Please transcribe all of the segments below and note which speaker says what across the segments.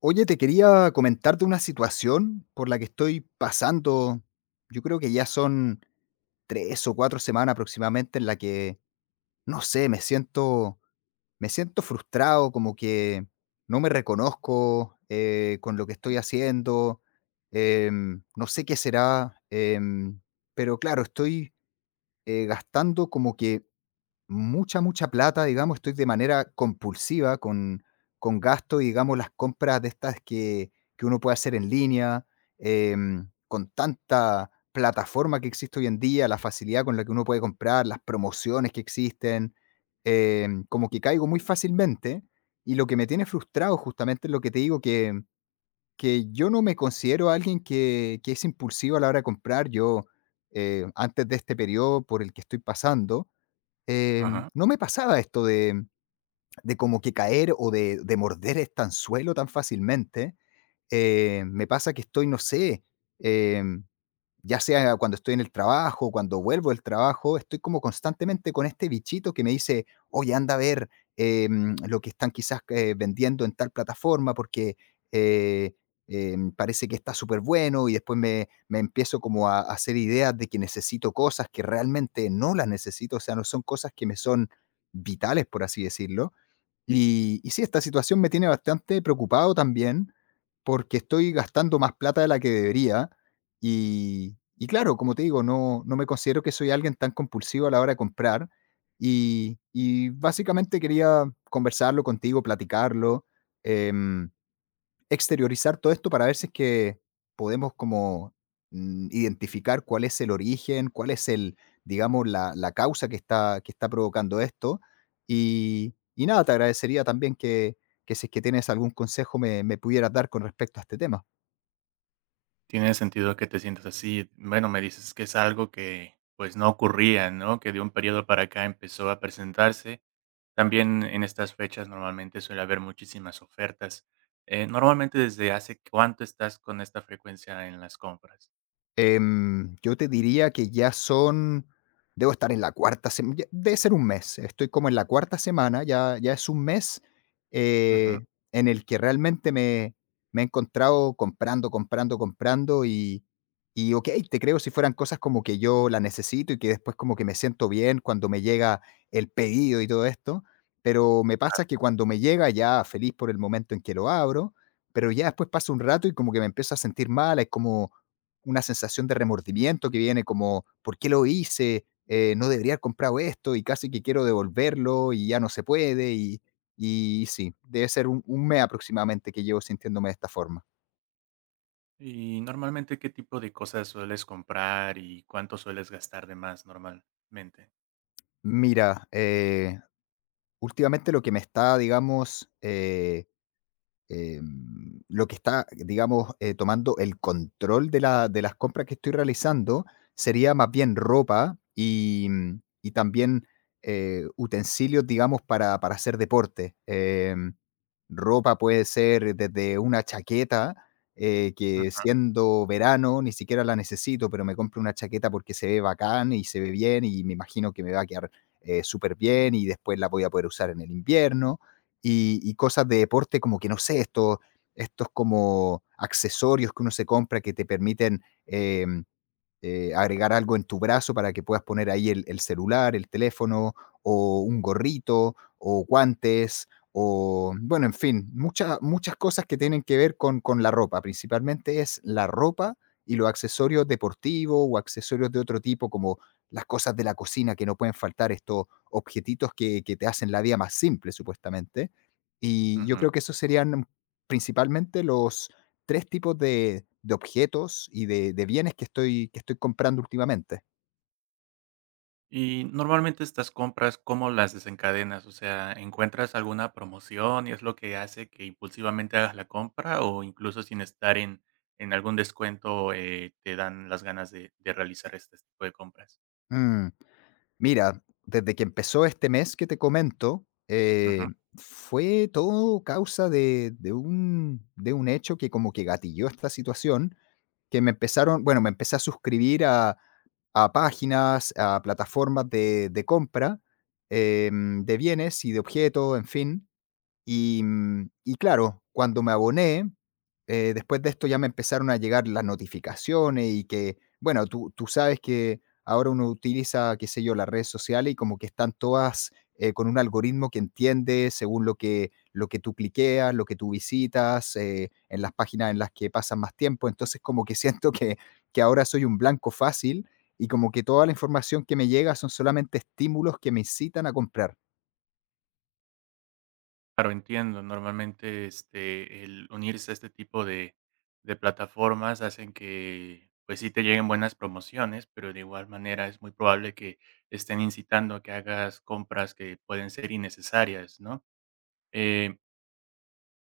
Speaker 1: Oye, te quería comentar de una situación por la que estoy pasando. Yo creo que ya son 3 o 4 semanas aproximadamente en la que, no sé, me siento frustrado, como que no me reconozco, con lo que estoy haciendo. No sé qué será. Pero claro, estoy, gastando como que mucha, mucha plata, digamos. Estoy de manera compulsiva con gasto, digamos, las compras de estas que uno puede hacer en línea, con tanta plataforma que existe hoy en día, la facilidad con la que uno puede comprar, las promociones que existen, como que caigo muy fácilmente. Y lo que me tiene frustrado justamente es lo que te digo, que yo no me considero alguien que es impulsivo a la hora de comprar. Yo, antes de este periodo por el que estoy pasando, eh,
Speaker 2: Ajá.
Speaker 1: no me pasaba esto de como que caer o de morder estanzuelo tan fácilmente. Me pasa que estoy, no sé, em ya sea cuando estoy en el trabajo, cuando vuelvo del trabajo, estoy como constantemente con este bichito que me dice, oye, anda a ver lo que están quizás vendiendo en tal plataforma porque eh, parece que está súper bueno. Y después me, me empiezo como a hacer ideas de que necesito cosas que realmente no las necesito. O sea, no son cosas que me son vitales, por así decirlo. Y, y sí, esta situación me tiene bastante preocupado también porque estoy gastando más plata de la que debería. Y, y claro, como te digo, no, no me considero que soy alguien tan compulsivo a la hora de comprar. Y, y básicamente quería conversarlo contigo, platicarlo, em, exteriorizar todo esto para ver si es que podemos como identificar cuál es el origen, cuál es digamos, la causa que está provocando esto. Y nada, te agradecería también que si es que tienes algún consejo me, me pudieras dar con respecto a este tema.
Speaker 2: Tiene sentido que te sientas así. Bueno, me dices que es algo que pues no ocurría, ¿no? Que de un periodo para acá empezó a presentarse. También en estas fechas normalmente suele haber muchísimas ofertas. Normalmente, ¿desde hace cuánto estás con esta frecuencia en las compras?
Speaker 1: Yo te diría que ya son debo estar en la cuarta sem debe ser un mes. Estoy como en la cuarta semana, ya es un mes,
Speaker 2: Ujú.
Speaker 1: eh, en el que realmente me he encontrado comprando. Y okey, te creo si fueran cosas como que yo la necesito y que después como que me siento bien cuando me llega el pedido y todo esto, pero me pasa que cuando me llega ya feliz por el momento en que lo abro, pero ya después pasa un rato y como que me empiezo a sentir mal. Es como una sensación de remordimiento que viene como, ¿por qué lo hice? No debería haber comprado esto y casi que quiero devolverlo y ya no se puede. Y sí, debe ser un mes aproximadamente que llevo sintiéndome de esta forma.
Speaker 2: Y normalmente, ¿qué tipo de cosas sueles comprar y cuánto sueles gastar de más normalmente?
Speaker 1: Mira, últimamente lo que me está, digamos, lo que está, digamos, tomando el control de, de las compras que estoy realizando sería más bien ropa y, y también utensilios, digamos, para hacer deporte. Ropa puede ser desde una chaqueta, que
Speaker 2: Ujú,
Speaker 1: siendo verano ni siquiera la necesito, pero me compro una chaqueta porque se ve bacán y se ve bien y me imagino que me va a quedar súper bien y después la voy a poder usar en el invierno. Y, y cosas de deporte como que no sé, estos como accesorios que uno se compra que te permiten agregar algo en tu brazo para que puedas poner ahí el celular, el teléfono, o un gorrito, o guantes, o bueno, en fin, muchas muchas cosas que tienen que ver con la ropa. Principalmente es la ropa y los accesorios deportivos o accesorios de otro tipo, como las cosas de la cocina que no pueden faltar, estos objetitos que te hacen la vida más simple, supuestamente. Y yo
Speaker 2: ujú.
Speaker 1: creo que esos serían principalmente los, 3 tipos de objetos y de bienes que estoy comprando últimamente.
Speaker 2: Y normalmente estas compras, ¿cómo las desencadenas? O sea, ¿encuentras alguna promoción y es lo que hace que impulsivamente hagas la compra o incluso sin estar en algún descuento te dan las ganas de realizar este tipo de compras?
Speaker 1: Mm, mira, desde que empezó este mes que te comento,
Speaker 2: Ujú.
Speaker 1: fue todo causa de un hecho que como que gatilló esta situación, que me empezaron, bueno, me empecé a suscribir a páginas, a plataformas de compra de bienes y de objetos, en fin. Y, y claro, cuando me aboné, después de esto ya me empezaron a llegar las notificaciones. Y que, bueno, tú sabes que ahora uno utiliza, qué sé yo, las redes sociales y como que están todas con un algoritmo que entiende según lo que tú cliqueas, lo que tú visitas, en las páginas en las que pasas más tiempo. Entonces como que siento que ahora soy un blanco fácil y como que toda la información que me llega son solamente estímulos que me incitan a comprar.
Speaker 2: Claro, entiendo. Normalmente este, el unirse a este tipo de plataformas hacen que pues sí te lleguen buenas promociones, pero de igual manera es muy probable que estén incitando a que hagas compras que pueden ser innecesarias, ¿no? Eh,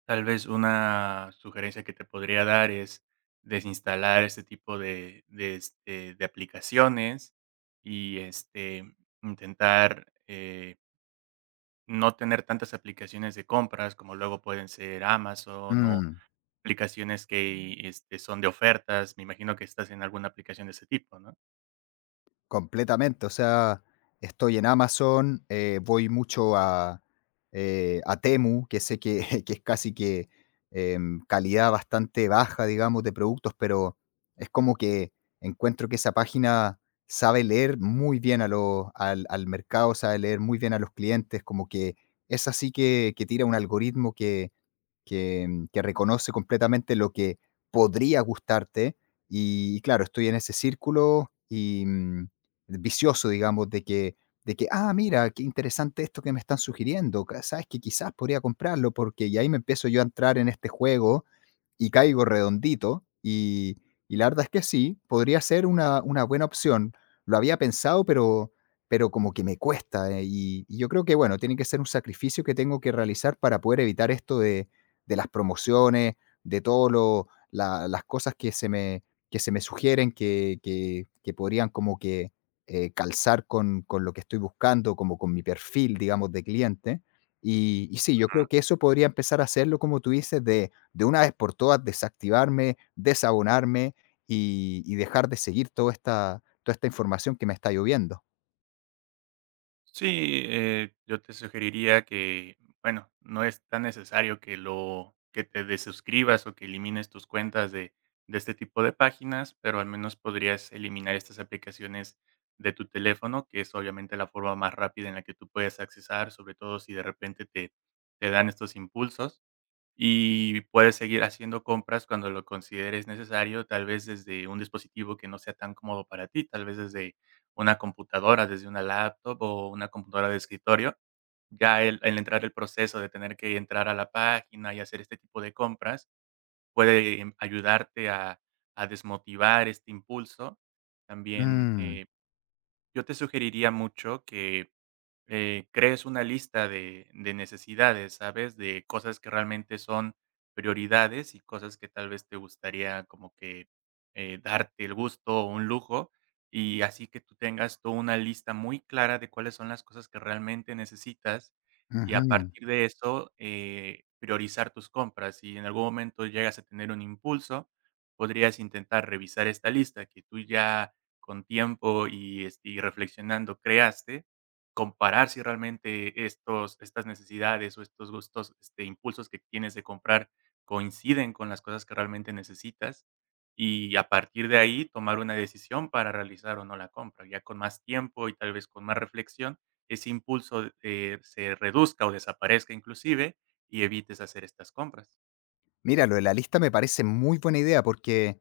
Speaker 2: tal vez una sugerencia que te podría dar es desinstalar este tipo este, de aplicaciones y este, intentar no tener tantas aplicaciones de compras como luego pueden ser Amazon o
Speaker 1: Mm.
Speaker 2: aplicaciones que este, son de ofertas. Me imagino que estás en alguna aplicación de ese tipo, ¿no?
Speaker 1: Completamente, o sea, estoy en Amazon, voy mucho a Temu, que sé que, que es casi que calidad bastante baja, digamos, de productos, pero es como que encuentro que esa página sabe leer muy bien a al, al mercado, sabe leer muy bien a los clientes, como que es así que tira un algoritmo que, que reconoce completamente lo que podría gustarte. Y claro, estoy en ese círculo y, vicioso, digamos, de que, ah, mira, qué interesante esto que me están sugiriendo, sabes que quizás podría comprarlo, porque y ahí me empiezo yo a entrar en este juego y caigo redondito. Y la verdad es que sí, podría ser una buena opción. Lo había pensado, pero como que me cuesta. Y, y yo creo que, bueno, tiene que ser un sacrificio que tengo que realizar para poder evitar esto de las promociones, de todas las cosas que se me sugieren que podrían como que calzar con lo que estoy buscando, como con mi perfil, digamos, de cliente. Y sí, yo creo que eso podría empezar a hacerlo, como tú dices, de una vez por todas desactivarme, desabonarme y dejar de seguir toda esta información que me está lloviendo.
Speaker 2: Sí, yo te sugeriría que, bueno, no es tan necesario que lo que te desuscribas o que elimines tus cuentas de este tipo de páginas, pero al menos podrías eliminar estas aplicaciones de tu teléfono, que es obviamente la forma más rápida en la que tú puedes accesar, sobre todo si de repente te dan estos impulsos y puedes seguir haciendo compras cuando lo consideres necesario, tal vez desde un dispositivo que no sea tan cómodo para ti, tal vez desde una computadora, desde una laptop o una computadora de escritorio. Ya el entrar el proceso de tener que entrar a la página y hacer este tipo de compras puede ayudarte a desmotivar este impulso. También
Speaker 1: Mm,
Speaker 2: yo te sugeriría mucho que crees una lista de necesidades, ¿sabes? De cosas que realmente son prioridades y cosas que tal vez te gustaría como que, darte el gusto o un lujo, y así que tú tengas toda una lista muy clara de cuáles son las cosas que realmente necesitas, y a
Speaker 1: ujú.
Speaker 2: partir de eso, priorizar tus compras. Si en algún momento llegas a tener un impulso, podrías intentar revisar esta lista que tú ya con tiempo y, este, y reflexionando creaste, comparar si realmente estos estas necesidades o estos gustos, este, impulsos que tienes de comprar coinciden con las cosas que realmente necesitas, y a partir de ahí tomar una decisión para realizar o no la compra. Ya con más tiempo y tal vez con más reflexión, ese impulso, se reduzca o desaparezca inclusive y evites hacer estas compras.
Speaker 1: Mira, lo de la lista me parece muy buena idea porque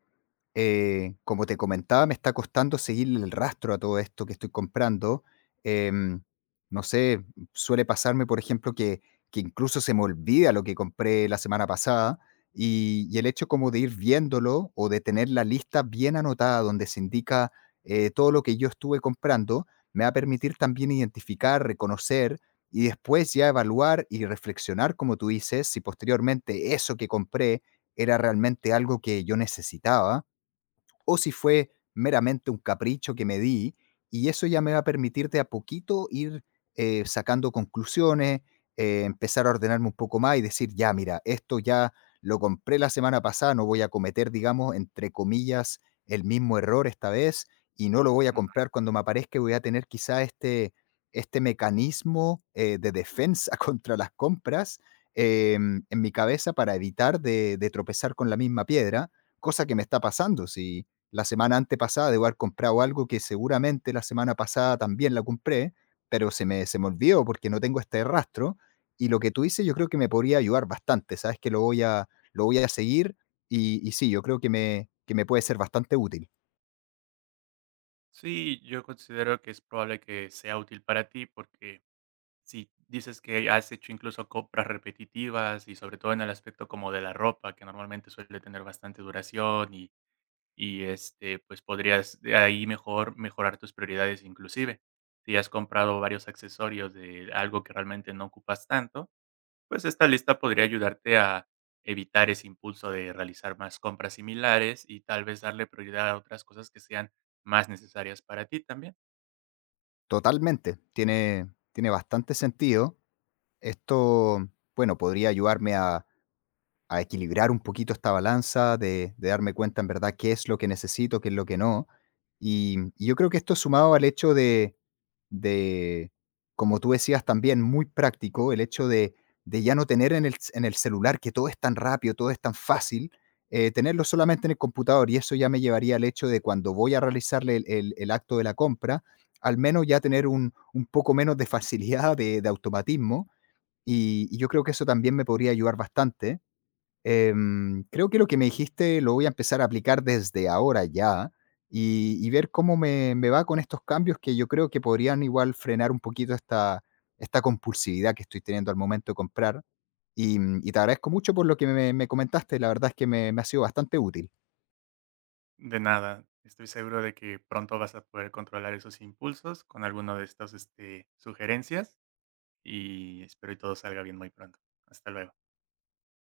Speaker 1: eh, como te comentaba, me está costando seguirle el rastro a todo esto que estoy comprando. Em, no sé, suele pasarme, por ejemplo, que incluso se me olvida lo que compré la semana pasada. Y, y el hecho como de ir viéndolo o de tener la lista bien anotada donde se indica todo lo que yo estuve comprando, me va a permitir también identificar, reconocer y después ya evaluar y reflexionar, como tú dices, si posteriormente eso que compré era realmente algo que yo necesitaba o si fue meramente un capricho que me di. Y eso ya me va a permitir de a poquito ir sacando conclusiones, empezar a ordenarme un poco más y decir, ya, mira, esto ya lo compré la semana pasada, no voy a cometer, digamos, entre comillas, el mismo error esta vez y no lo voy a
Speaker 2: Ujú.
Speaker 1: comprar cuando me aparezca. Y voy a tener quizá este, este mecanismo de defensa contra las compras en mi cabeza para evitar de tropezar con la misma piedra, cosa que me está pasando. Si la semana antepasada, debo haber comprado algo que seguramente la semana pasada también la compré, pero se me olvidó porque no tengo este rastro. Y lo que tú dices yo creo que me podría ayudar bastante, ¿sabes? Que lo voy a seguir. Y, y sí, yo creo que me puede ser bastante útil.
Speaker 2: Sí, yo considero que es probable que sea útil para ti porque sí, dices que has hecho incluso compras repetitivas y sobre todo en el aspecto como de la ropa, que normalmente suele tener bastante duración y este, pues podrías de ahí mejorar tus prioridades inclusive. Si has comprado varios accesorios de algo que realmente no ocupas tanto, pues esta lista podría ayudarte a evitar ese impulso de realizar más compras similares y tal vez darle prioridad a otras cosas que sean más necesarias para ti también.
Speaker 1: Totalmente, tiene, tiene bastante sentido. Esto, bueno, podría ayudarme a equilibrar un poquito esta balanza, de darme cuenta en verdad qué es lo que necesito, qué es lo que no. Y yo creo que esto sumado al hecho de, como tú decías también, muy práctico, el hecho de ya no tener en el, en el celular que todo es tan rápido, todo es tan fácil, tenerlo solamente en el computador y eso ya me llevaría al hecho de cuando voy a realizarle el, el acto de la compra, al menos ya tener un poco menos de facilidad, de automatismo. Y yo creo que eso también me podría ayudar bastante. Creo que lo que me dijiste lo voy a empezar a aplicar desde ahora ya. Y, y ver cómo me, me va con estos cambios que yo creo que podrían igual frenar un poquito esta, esta compulsividad que estoy teniendo al momento de comprar. Y, y te agradezco mucho por lo que me comentaste, la verdad es que me ha sido bastante útil.
Speaker 2: De nada, estoy seguro de que pronto vas a poder controlar esos impulsos con alguno de estas este, sugerencias y espero y todo salga bien muy pronto. Hasta luego.